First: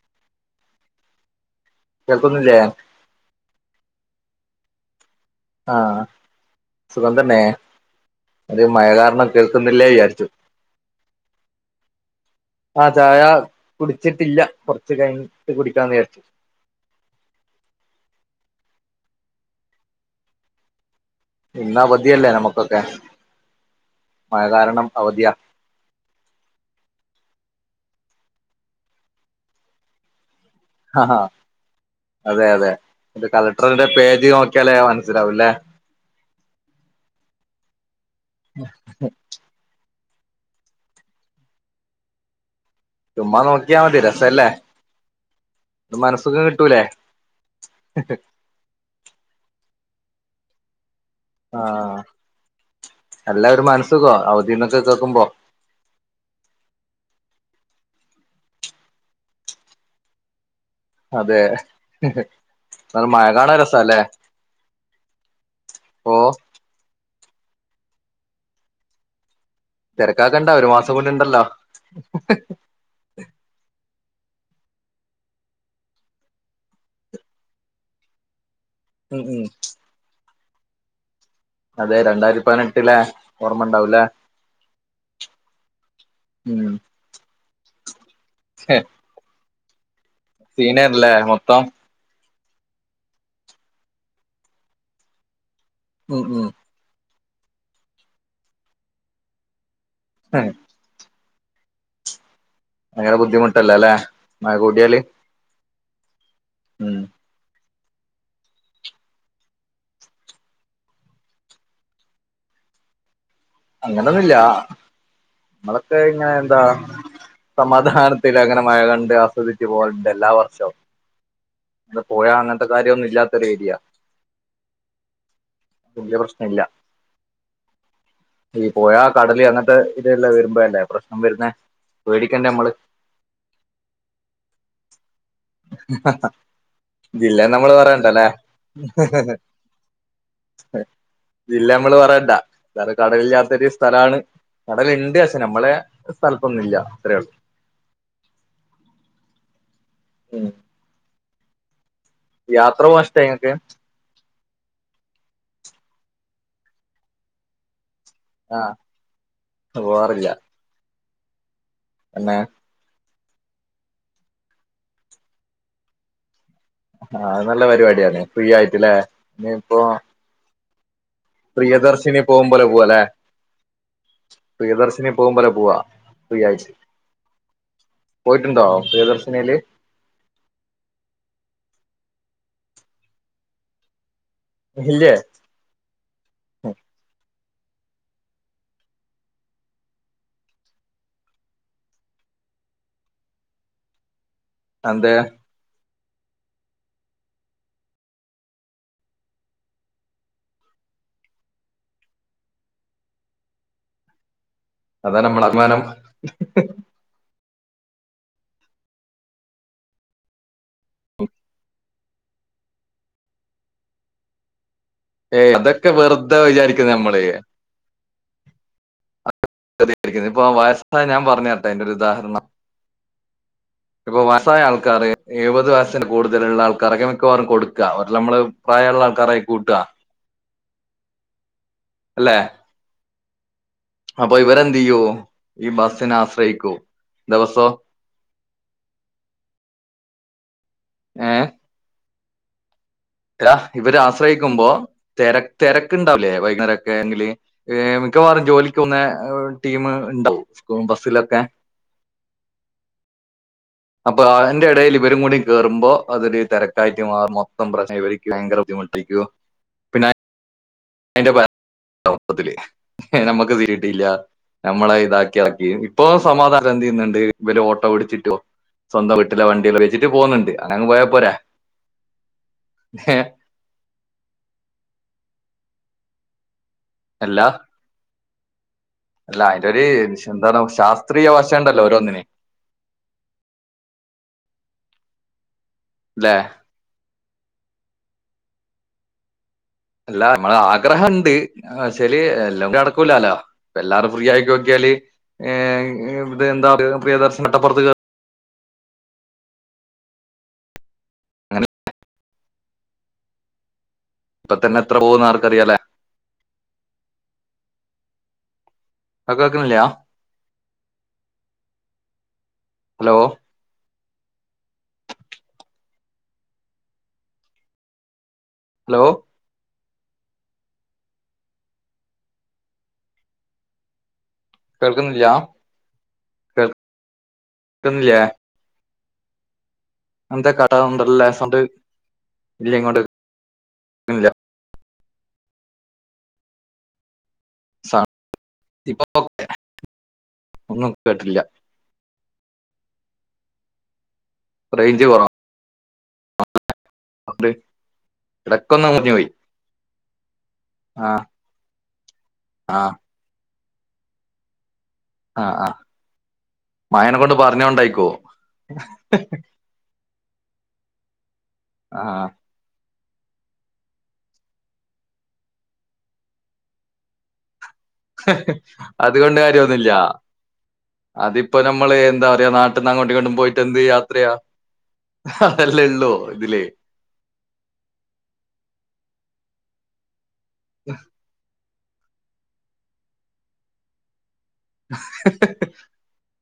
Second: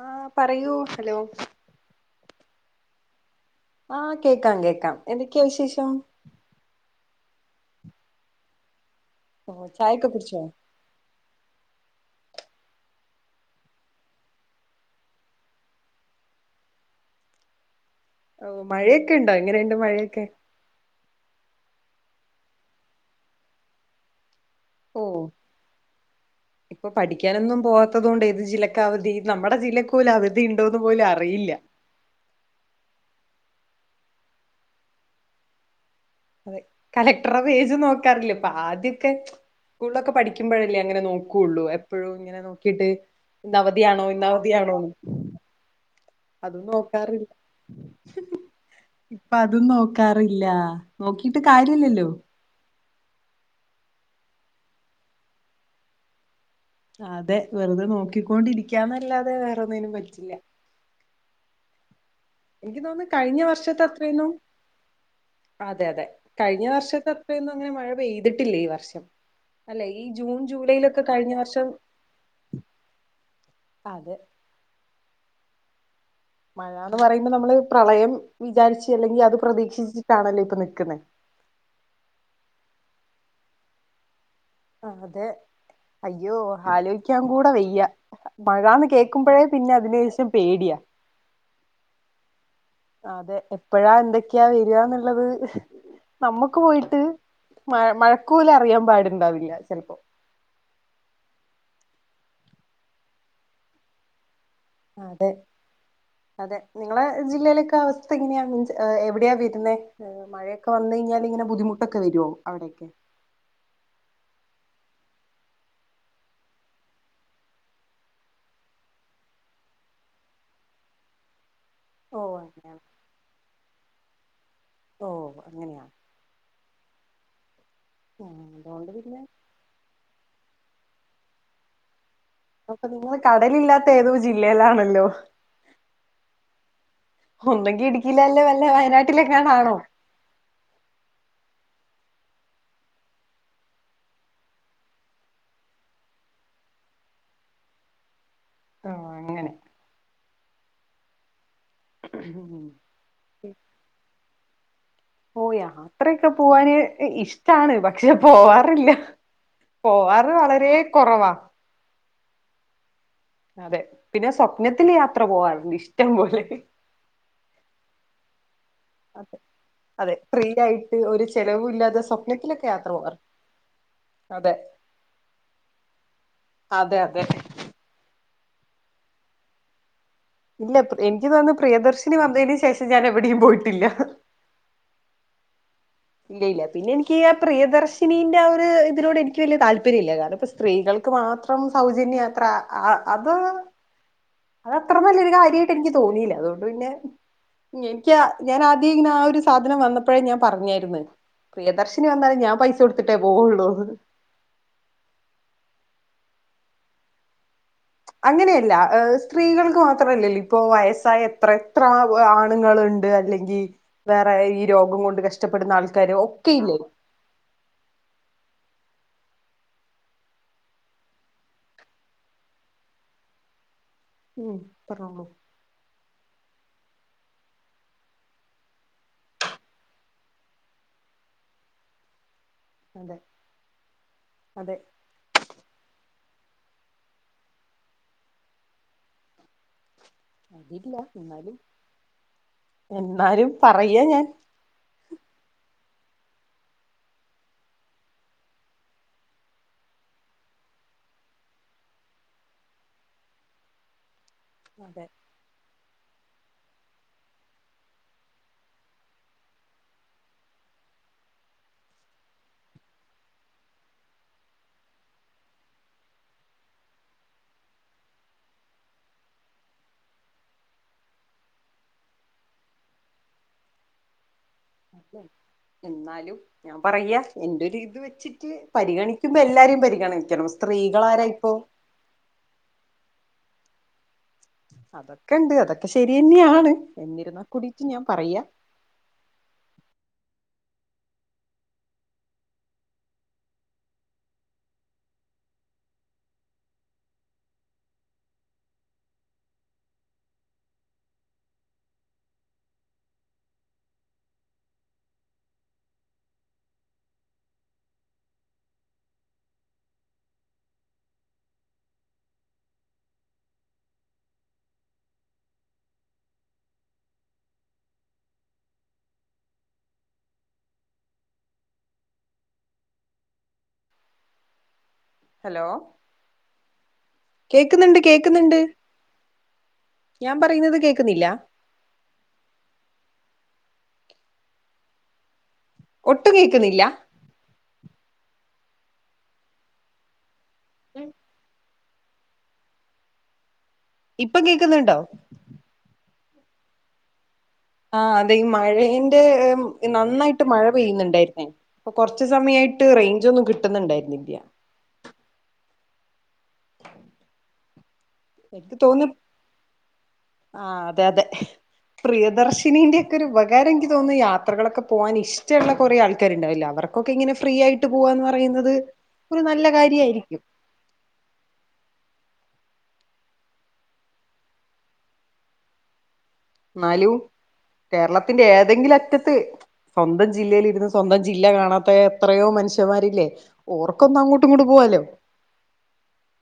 ആ പറയൂ ഹലോ കേക്കുന്നില്ലേ ആഹ കേക്കാം കേക്കാം എന്തൊക്കെയാ വിശേഷം ആഹ് സുഖം തന്നെ അത് മഴ കാരണം ഓ കേൾക്കുന്നില്ലേ വിചാരിച്ചു ഉ ആ ചായ കുടിച്ചിട്ടില്ല കുറച്ച് കഴിഞ്ഞിട്ട് കുടിക്കാന്ന് വിചാരിച്ചു ഓ മഴയൊക്കെ ഉണ്ടോ എങ്ങനെയുണ്ട് മഴയൊക്കെ ഇന്നവതിയല്ലേ നമുക്കൊക്കെ മഴ കാരണം ഓ അവധിയാ ഇപ്പൊ പഠിക്കാനൊന്നും പോവാ ത്തൊണ്ട് ഏത് ജില്ലക്ക് അവധി നമ്മുടെ ജില്ല പോല അവി ആ അതെ അതെ കല അന്റെ പേജ് നോക്കിയാലേ മനസ്സിലാവൂല്ലേ അതെ കളക്ടറ പേജ് നോക്കാറില്ല അപ്പൊ ആദ്യമൊക്കെ സ്കൂളിലൊക്കെ പഠിക്കുമ്പോഴല്ലേ അങ്ങനെ നോക്കുള്ളൂ എപ്പോഴും ഇങ്ങെ നോ കിട്ട് ചുമ്മാ ഇന്ന് നോക്കിയാ അവധിയ മതി ആണോ ഇന്ന രസല്ലേ അവധിയാണോ ഒരു മനസ്സുഖം അതും കിട്ടൂലേ നോക്കാറില്ല ഇപ്പൊ അതും നോക്കാറില്ല നോക്കിട്ട് കാര്യില്ലല്ലോ എല്ലാവരും മന സുഖ അവധിന്നൊക്കെ കേക്കുമ്പോ അതെ വെറുതെ നോക്കിക്കൊണ്ടിരിക്കാന്നല്ലാതെ വേറൊന്നിനും പറ്റില്ല അതെ.. എനിക്ക് എന്നാലും തോന്നുന്നു മഴ കഴിഞ്ഞ കാണാൻ വർഷത്തെ രസാല്ലേ അത്രന്ന. അതെ അതെ ഓ കഴിഞ്ഞ വർഷത്തെ ഇത്രൊന്നും അങ്ങനെ മഴ പെയ്തിട്ടില്ലേ ഈ വർഷം അല്ലെ ഈ ജൂൺ തിരക്കാക്കണ്ട ഒരു മാസം ജൂലൈയിലൊക്കെ കൂടി കഴിഞ്ഞ ഉണ്ടല്ലോ വർഷം അതെ മഴന്ന് പറയുമ്പോ നമ്മള് പ്രളയം വിചാരിച്ച് ഉം അല്ലെങ്കിൽ അത് ഉം പ്രതീക്ഷിച്ചിട്ടാണല്ലോ. നിക്കുന്ന അതെ രണ്ടായിരത്തി പതിനെട്ടിലെ ഓർമ്മ ഉണ്ടാവൂലെ. ആ അതെ അയ്യോ ഉം ആലോചിക്കാൻ കൂടെ വെയ്യ മഴന്ന് കേക്കുമ്പോഴേ. പിന്നെ അതിന് പേടിയാ സീനാർന്ന അല്ല മൊത്തം അതെ എപ്പഴാ എന്തൊക്കെയാ വരിവാന്നുള്ളത് ഉം ഉം നമ്മുക്ക് പോയിട്ട് മ മഴക്കുല അറിയാൻ പാടുണ്ടാവില്ല ചിലപ്പോ ഉം ഭങ്ങര ബുദ്ധിമുട്ടല്ല അല്ലേ മഴ കൂടിയാല് അതെ അതെ ഉം നിങ്ങളെ ജില്ലയില ഒ അവസ്ഥ ഇങ്ങനെയ മീൻസ് എവിടെയാ വരുന്ന മഴയൊക്കെ വു കഴിഞ്ഞാൽ ഇന ബുദ്ധിമുട്ടൊക്കെ വരുമോ അവിടെ ക്കെ [inaudible] അങ്ങനൊന്നുമില്ല നമ്മളൊക്കെ ഇങ്ങനെ എന്താ സമാധാനത്തി അങ്ങനെ മഴ കണ്ട് ആസ്വദിിച്ചു പോലണ്ട് എല്ലാ വർഷവും അടെ ഓ പോയാ അങ്ങനത്തെ അങ്ങനെയാണ് കാര്യംൊന്നും ഇല്ലാത്ത ഒരു ഏരിയ ഓ അങ്ങനെയാ.. ഇല്ല ഈ അതുകൊണ്ട് പോയ പിന്നെ കടല അങ്ങനത്തെ ഇതല്ല വരുമ്പോ അല്ലേ പ്രശ്നം വരുന്നേ പേടിക്കണ്ടേ നമ്മള് അപ്പൊ നിങ്ങൾ കടല ഇില്ലാത്ത ഏതോ ജില്ലയിലാണല്ലോ? ഇതില്ലന്ന് നമ്മള് ഒന്നെങ്കി പറയണ്ടല്ലേ. ഇടുക്കിയിലല്ലേ വല്ല വയനാട്ടിലെങ്ങാണാണോ ഇില്ല നമ്മള് പറയണ്ടാ വേറെ കടലില്ല ചെറിയ സ്ഥലമാണ് കടലുണ്ട് പക്ഷേ നമ്മളെ സ്ഥലത്തൊന്നുംുമല്ല അത്രയേ ഉള്ളൂ ആഹ അങ്ങനെ ഉ ഉം. യാത്ര പോക ഇഷ്ടങ്ങക്ക് ഓ യാത്രയൊക്കെ പോവാാന് ഇഷ്ടാണ്പക്ഷേ പക്ഷെ ആഹ് പോവാറില്ല. പോവാറ് വളരെ കുറവാ അന്നെ അതെ പിന്നെ സ്വപ്നത്തില് യാത്ര പോവാറരുന്നു ഇഷ്ടം പോലെ ആഹ അത് നല്ല പരിപാടിയാണ്േ ഫ്രീ ആയിട്ടില്ലേ ഇന്ന ഇപ്പോൊ. അതെ ഫ്രീ ആയിട്ട് ഒരു ചെലവും ഇല്ലാതെ പ്രിയദര്ശിനി പോകുമ്പോലെ സ്വപ്നത്തിലൊക്കെ പോവ യാത്ര അല്ലെ. പോവാറ് അതെ പ്രിയദർശിനി പോകുമ്പോള പോലെ പോവാ ഫ്രീ യാ ഇട്ട് അയച്ചു അതെ അതെ പോയിട്ടുണ്ടോ പ്രിയദർശിനല്? ഇല്ല എനിക്ക് തോന്നന്ന് പ്രിയദർശിനി വന്നതിന് ശേഷം ഞാൻ എവിടെയും പോയിട്ടില്ല ഇല്ലേ ഇല്ലയില്ല പിന്നെ എനിക്ക് പ്രിയദർശിനീന്റെറെ ആ ഒരു ഇതിനോട് എനിക്ക് വലിയ താല്പര്യം ഇല്ല കാരണം ഇ സ്ത്രീകൾക്ക് മാത്രം സൗജന്യയാത്ര അത് അത്ത്ര അതെ വല്ലരു കാര്യട്ട് എനിക്ക് തോന്നിയില്ല അതുകൊണ്ട് പിന്നെ എനിക്ക് ഞാൻ ആദ്യം ഇങ്ങനെ ആ ഒരു സാധനം വന്നപ്പോഴേ ഞാൻ പറഞ്ഞായിന്ന് പ്രിയദർശിനി വന്നാലും ഞാൻ പൈസ കൊടുത്തിട്ടേ പോവുള്ളൂ അതാ നമ്മളഭിമാനം അങ്ങനെയല്ല സ്ത്രീകൾക്ക് മാത്രല്ലല്ലോ ഇപ്പൊ വയസ്സായ എത്ര എത്ര ആണുങ്ങള്ണ്ട് അല്ലെങ്കിൽ വേറെ ഈ രോഗം കൊണ്ട് ഏയ് കഷ്ടപ്പെടുന്ന അതൊക്കെ ആൾക്കാര് വെറുതെ ഒക്കെ ഇല്ലേ വിചാരിക്കുന്നത് നമ്മള് രിക്കുന്നു ഇപ്പൊ വയസ്സായ ഞാൻ പറഞ്ഞെരട്ടെ അയ്ന്റൊരുദാഹരണം ഇപ്പൊ ഉം വയസായ ആൾക്കാര് പറഞ്ഞോളൂ എഴുപത് വയസിന് കൂട് തല്ള്ളെ ആൾക്കാരൊക്കെ മിക്കവാറും കൊട്ക്ക ഒരെല്ലാം നമ്മള് പ്രായള്ള ആൾക്കാരായി കൂട്ട- അല്ലേ അതെ അപ്പൊ അതെ വെരെന്തെയ്യു ഈ ബസ്സിനെ ആശ്രയിക്കും ദിവസോം അതില്ല എന്നാലും എന്നാലും ആ ഇവര് പറയാ ഞാൻ ആശ്രയിക്കുമ്പോ തെര തെര ക്ക്ണ്ടാവൂലെ വൈകുന്നേര ക്കെങ്കില് മിക്കവാറും ജോലിക്ക് പോക്ന്നെ ടീമ് ണ്ടാവും പ്പം ബസ്സിലൊക്കെ [unintelligible] അപ്പൊ അയ്ന്റെ ഇടേല് അതെ ഇവരും കൂടി കേറുമ്പോ അതൊരു തെരക്കായിട്ട് മാറും മൊത്തം പ്രശ്നം ഇവർക്ക് ഭയങ്കര ബുദ്ധിമുട്ടേക്കും പിന്നെ അയ്ന്റെ [unintelligible] ത്തില് ഞമ്മക്ക് തിരിഞ്ഞിട്ടില്ല നമ്മളെ ഇതാക്കി എറക്കി ഇപ്പൊ സമാധാനം എന്ത് ചെയ്യ്ന്ന്ണ്ട് ഇവര് ഓട്ടോ പിടിച്ചിട്ടോ സ്വന്തം വീട്ടിലെ വണ്ടില്ല വെച്ചിട്ട് പോന്ന്ണ്ട് അങ്ങനെ പോയ പോരെ ഹെ എന്നാലും ഞാൻ പറയാ അല്ല എന്റൊര് ഇത് വെച്ചിട്ട് പരിഗണിക്കുമ്പോ അല്ല അതിന്റെ എല്ലാരേം ഒരു പരിഗണിക്കണം എന്താണ് ശാസ്ത്രീയ സ്ത്രീകളാരായിപ്പോ വശം ഉണ്ടല്ലോ ഓരോന്നിന് അതൊക്കെണ്ട് അതൊക്കെ ശെരി തന്നെയാണ് എന്നിരുന്ന കുടീട്ട് ഞാൻ പറയാ അല്ലാ നമ്മളാഗ്രഹംണ്ട് പക്ഷെ ല് എല്ലാങ്ങൂടി നടക്കൂലല്ലോ എല്ലാരും ഫ്രീ ആടിറ്റോക്ക്യാല് ഏ ഇത് എന്താ പ്രിയദർശനം അട്ടപ്പുറത്ത് കേ അങ്ങനെ ഇപ്പ തന്നെ എത്ര പോകുന്നാർക്കറിയാലേ ആ കേക്കുന്നില്ലാ ഹലോ ഹലോ കേൾക്കുന്നില്ല ഹലോ കേക്ക്ന്ന്ണ്ട് കേൾക്കുന്നില്ലേ കേക്ക്ന്ന്ണ്ട് കേക്കുന്നില്ല [unintelligible] ഒട്ടും കേക്കുന്നില്ല സാർ ഇപ്പൊ [unintelligible] ക്കെ ഒന്നും ഉം കേട്ടില്ല ഇപ്പം കേക്ക്ന്നുണ്ടോ റേഞ്ച് കുറവാ ആ അതെ ഈ ഇടക്കൊന്ന് മുറിഞ്ഞു മഴേന്റെ പോയി നന്നായിട്ട് മഴ ആഹ് പെയ്യുന്നുണ്ടായിരുന്നേ അപ്പൊ കൊറച്ച് സമയ ട്ട് ആഹ് റെയ്ഞ്ചോന്നും കിട്ട്ന്നുണ്ടായിരുന്നില്ല ആ ആ മയേനെക്കൊണ്ട് പറഞ്ഞോണ്ടേക്കും എനിക്ക് തോന്ന് ആ അതെ അതെ ആഹ് പ്രിയദർശിനിന്റെ ക്കൊരു ഉപകാരം ൻക്ക് തോന്ന് യാത്രകളൊക്കെ പോവാൻ ഇഷ്ടള്ള കൊറേ ആൾക്കാരുണ്ടാവില്ലേ അവർക്കൊക്കെങ്ങനെ ഫ്രീയായി അതോണ്ട് കാര്യൊന്നുല്ല കാര്യായിരിക്കും അതിപ്പോ നമ്മള് എന്താ പറയാ നാട്ട ട്ട്ന്ന് അങ്ങോട്ടിങ്ങോട്ടും പോയിട്ട് എന്ത് യാത്രയാ അതല്ലേ ള്ളൂ ന്നാലും കേരളത്തിന്റെ ഏതെങ്കിലും അറ്റത്ത് സ്വന്തം ജില്ലയിലിര്ന്ന് സ്വന്തം ജില്ല കാണാത്ത എത്രയോ മനുഷ്യന്മാരില്ലേ ഓർക്കൊന്നങ്ങോട്ട് [unintelligible]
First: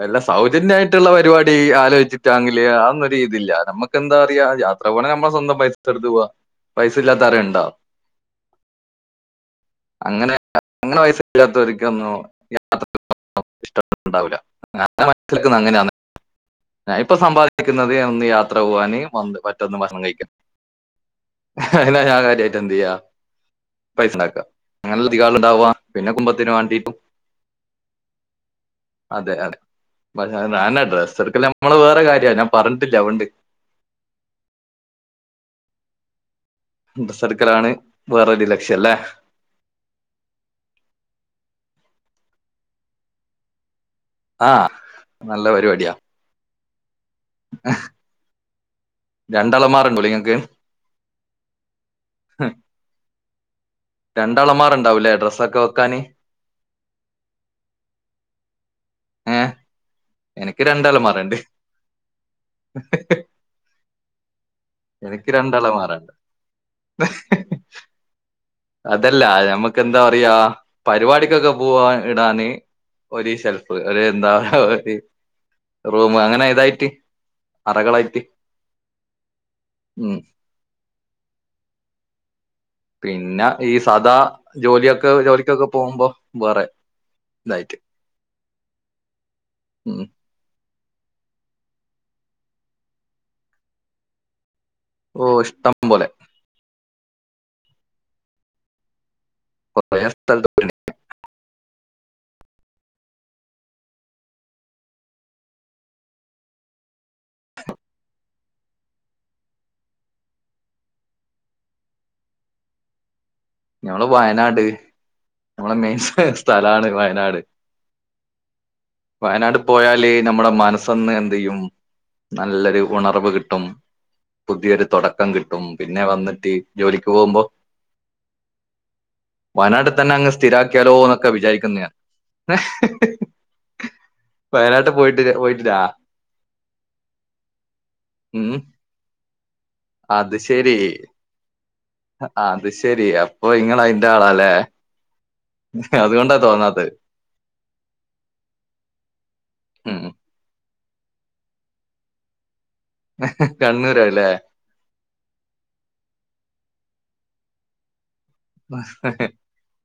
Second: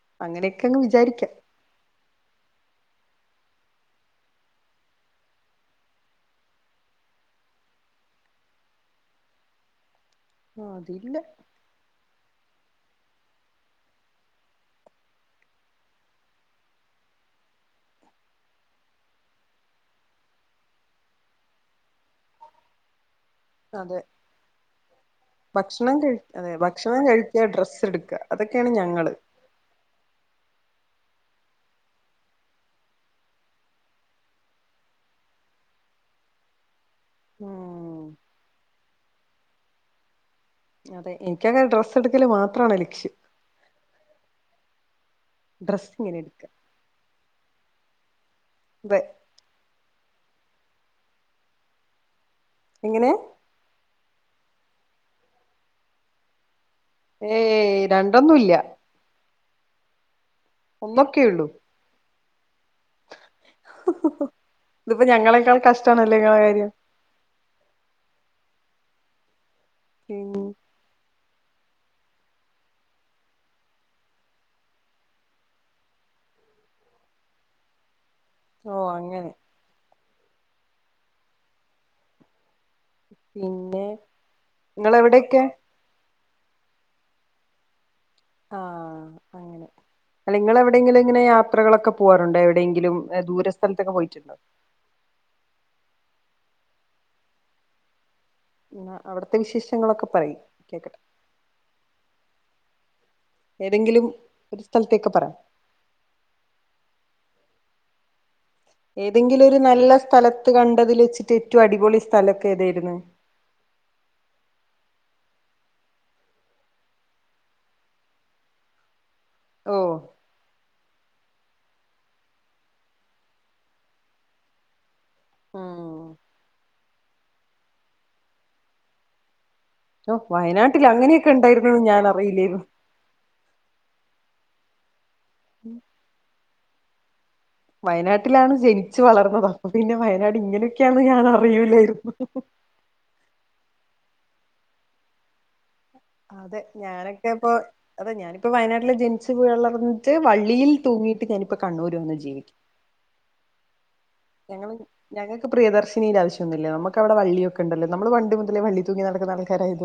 വല്ല അങ്ങനെയൊക്കെ അങ്ങ് സൗജന്യായിട്ട്ള്ള വിചാരിക്കാം പരിവാടി ആലോയ്ച്ചിട്ടാങ്കില് ആന്നൊരു ഈ തില്ല നമ്മക്ക് എന്താറയാ യാത്ര പോണ നമ്മളെ സ്വന്തം പൈസത്ത്ട്ത്ത് ഊവ പൈസ ഇല്ലാത്ത ആരേ ണ്ടാ അങ്ങനെ ആ, അങ്ങനെ അതില്ല പൈസല്ലാത്തോർക്കന്നു യാത്ര [inaudible] ഇഷ്ടപെട്ടിട്ടുണ്ടാവൂല ആ അന്ന മറ്റുള്ളോർക്കും അങ്ങനെയാന്ന് ഞാ ഇപ്പൊ സമ്പാദിക്കുന്നത് ഒന്ന് യാത്ര പോവാന് പന്ത് മറ്റൊന്ന് ഭക്ഷണം കഴിക്ക [unintelligible] ഞാൻ കാര്യയിട്ട് എന്തെയ്യാ അതെ പൈസണ്ടാക്കാ അങ്ങനെല്ലെധികാളുണ്ടവാ ഭക്ഷണം പിന്നെ കഴി അതെ കുംഭത്തിന് വേണ്ടിട്ടും ഭക്ഷണം കഴിക്ക ഡ്രസ്സ് എടുക്ക അതൊക്കെയാണ് ഞങ്ങള് അതെ അതെ [unintelligible] ഡ്രസ് ചെറുക്കല്ല നമ്മള് വേറെ കാര്യമാണ് ഞാൻ പറഞ്ഞിട്ടില്ലേ അവണ്ട് [unintelligible] സർക്കലാണ് ഉം വേറൊരു ലക്ഷ്യംല്ലേ അതെ എനിക്കങ്ങനെ ഡ്രസ്സ് എടുക്കല് മാത്രാണ് ലക്ഷ്യം ആഹ് ഡ്രസ് ഇങ്ങനെടുക്കാ ആഹ് അതെ രണ്ടളമാറണ്ടോ ഇങ്ങക്ക് ഹ് എങ്ങനെ രണ്ട് അളമാറണ്ടാവൂലേ ഡ്രസ്സൊക്കെ വെക്കാന് ഏയ് രണ്ടൊന്നൂല്ല ആഹ് എനിക്ക് രണ്ടലമാറണ്ട് ഒന്നൊക്കെയുള്ളൂ ഹ്ഹ്ഹ് [unintelligible] ഇതിപ്പോ ഞങ്ങളെക്കാൾ രണ്ടലമാറുണ്ട് കഷ്ടണല്ലൊ ങ്ങളെ കാര്യം അതല്ല നമുക്ക് എന്താ പറയാ ഉം പരിപാടി ക്കെ പോകാൻ ഇടാന് ഒരു സെൽഫ് ഒരു എന്താ [unintelligible] പറ റൂമ് അങ്ങനെ ഇതായിട്ട് അറകളായിട്ട് ഓ അങ്ങനെ ഉം പിന്നെ ഈ സാദാ ജോലിയൊക്കെ ഇങ്ങളെവിടെയൊക്കെ ജോലിക്കൊക്കെ പോകുമ്പോ വേറെ ഇതായിട്ട് ആഹ് അങ്ങനെ ഉം നിങ്ങൾ എവി എവിടെയെങ്കിലും ഇങ്ങനെ യാത്രകളൊക്കെ പോവാറുണ്ടോ എവിടെയങ്കിലും ദൂര സ്ഥലത്തൊക്കെ പോയിട്ടുണ്ടോ ഓ ഇഷ്ടം പോലെ എന്നാ അവിടത്തെ കൊറേ വിശേഷങ്ങളൊക്കെ പറയ് സ്ഥലത്ത് പോയിട്ടുണ്ട്. കേക്കട്ടെ ഏതെങ്കിലും ഒരു സ്ഥലത്തേക്ക് പറ ഏതെങ്കിലു ഒരു നല്ല സ്ഥലത്ത് കണ്ടതില് വെച്ചിട്ട് ഏറ്റവും അടിപൊളി സ്ഥലൊക്കെ ഏതേര്ന്ന് ഞങ്ങള് വയനാട് നമ്മളെ മെയിൻ സ്ഥലാണ് വയനാട് വയനാട് ഓ പോയാല് ഞമ്മടെ മനസ്സൊന്ന് ന്തെയും നല്ലൊരു ഉണർവ് കിട്ടും പുതിയൊരു തൊട ക്കം കിട്ടും പിന്നെ ഉം വന്നിട്ട് ജോലിക്ക് പോവുമ്പോ ഒ വയനാട്ടില് സ്ഥിരാക്കിയാലോ എന്നൊക്കെ അങ്ങനെയൊക്കെ വിചാരിക്കുന്നു ഉണ്ടായിരുന്നുന്ന് ഞാൻ ഞാനാറിയില്ലേന്നു വയനാട്ട് പോയിട്ടില്ല പോയിട്ടില്ലാ വയനാട്ടിലാണ് ജനിച്ചു വളർന്നത് അപ്പൊ പിന്നെ അത് വയനാട് ശരി ഇങ്ങനെയൊക്കെയാന്ന് ഞാൻ അറിയുലാരുന്നു അത് ശെരി അപ്പൊ ഇങ്ങള് അയിന്റെ ആളാല്ലേ അതുകൊണ്ടാ അതെ തോന്നാത്തത് ഞാനൊക്കെ ഇപ്പൊ അതെ ഞാനിപ്പോ വയനാട്ടില് ജനിച്ചു ഉം വളർന്നിട്ട് വളളിയിൽ തൂങ്ങിട്ട് ഞാനിപ്പോ കണ്ണൂര് വന്ന് ജീവിക്കും ഹ ഹ കണ്ണൂർ ആരു ഞങ്ങളും ഞങ്ങൾക്ക് പ്രിയദർശിനിയുടെ ആവശ്യാന്നുല്ല നമ്മുക്കവിടെ വളളിയൊക്കെ ഉണ്ടല്ലോ നമ്മള് വണ്ട മുതലേ വള്ളി തൂങ്ങി നടക്കുന്ന ആൾക്കാരായത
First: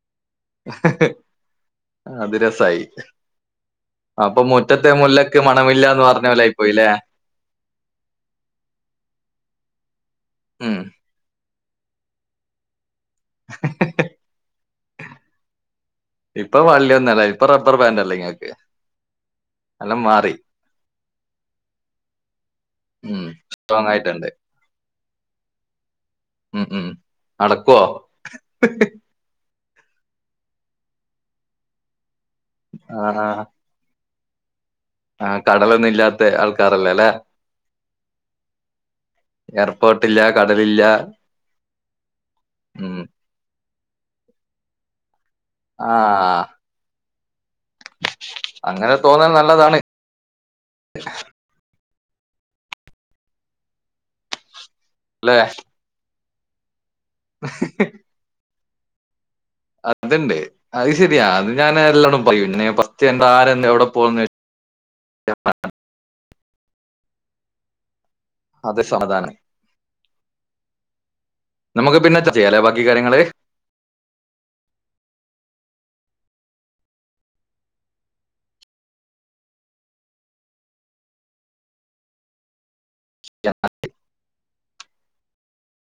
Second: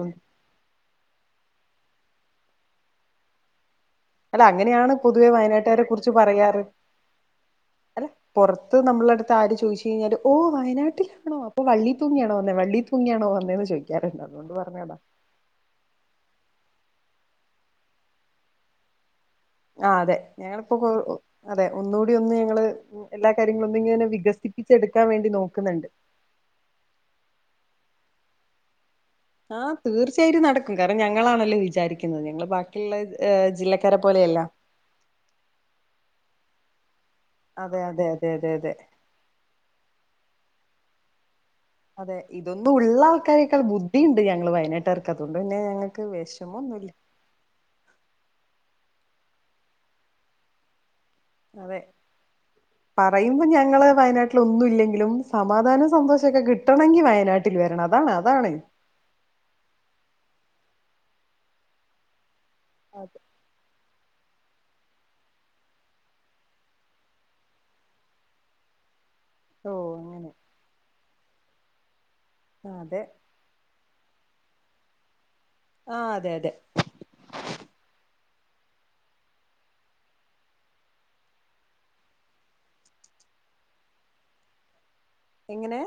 അത് രസായി അപ്പൊ അല്ല മുറ്റത്തെ അങ്ങനെയാണ് പൊതുവെ മുല്ലക്ക് വയനാട്ടുകാരെ മണമില്ല എന്ന് കുറിച്ച് പറഞ്ഞ പോലെ പറയാറ് ആയിപ്പോയില്ലേ അല്ല പൊർത്ത് നമ്മളെടുത്ത് ആര് ചോദിച്ചയ്ഞ്ഞാലും ഓ ഉം വയനാട്ടിൽ ണോ ഇപ്പൊ വള്ളി തൂങ്ങിയാണോ വന്നേ വള്ളി തൂങ്ങിയാണോ വന്നേന്ന് ചോദിക്കും അത് എന്താണ് അതുകൊണ്ട് പറഞ്ഞതാ ഇപ്പൊ വള്ളിയൊന്നും അല്ല ഇപ്പൊ റബ്ബർ ബാൻഡ് അല്ലേ ഇങ്ങക്ക് ആ എല്ലാം അതെ മാറി ഞങ്ങളിപ്പോ കൊ അതെ ഒന്നുകൂടി ഒന്ന് ഞങ്ങള് ഉം എല്ലാ കാര്യങ്ങളും ഒന്നും സ്ട്രോങ് ഇങ്ങനെ ആയിട്ടുണ്ട് വികസി പ്പിച്ചെടുക്കാൻ വേണ്ടി നോക്കുന്നുണ്ട് ഉം ഉം നടക്കുവോ ആ തീർച്ചയായിട്ടും നടക്കും കാരണം ഞങ്ങളാണല്ലോ വിചാരിക്കുന്നത് ഞങ്ങള് ബാക്കിയുള്ള ആ ജില്ലക്കാരെ പോലെയല്ല ആ കടലൊന്നും ഇല്ലാത്ത ആൾക്കാരല്ലേ അല്ലെ അതെ അതെ അതെ അതെ അതെ എയർപോർട്ടില്ല കടലില്ല അതെ ഇതൊന്നും ഉം ഉള്ള ആൾക്കാരെക്കാൾ ബുദ്ധിയുണ്ട് ഞങ്ങള് വയനാട്ടുകാർ ക്ക് അതുകൊണ്ട് പിന്നെ ആ ഞങ്ങൾക്ക് വേഷമൊന്നുല്ലാ അങ്ങനെ തോന്നാൽ നല്ലതാണ് അല്ല അതെ പറയുമ്പോ ഞങ്ങള് വയനാട്ടിൽ ഒന്നും ഇല്ലെങ്കിലും അല്ലെ സമാധാനം സന്തോഷം ഒക്കെ കിട്ടണമെങ്കി വയനാട്ടിൽ വരണം അതാണ് അതാണ് അതുണ്ട് അത് ശരിയാ അത് ഞാൻ നല്ലോണം പറയും പിന്നെ ഫസ്റ്റ് അതെ ചെന്നാലന്നെ എവടെ പോന്ന് [unintelligible] അത് സമാധാനം ഓ അങ്ങനെ നമുക്ക് പിന്നെ ചെയ്യാലേ ആ ബാക്കി അതെ കാര്യങ്ങള് ആഹ് അതെ അതെ ശരി എന്നാലേ എങ്ങനെ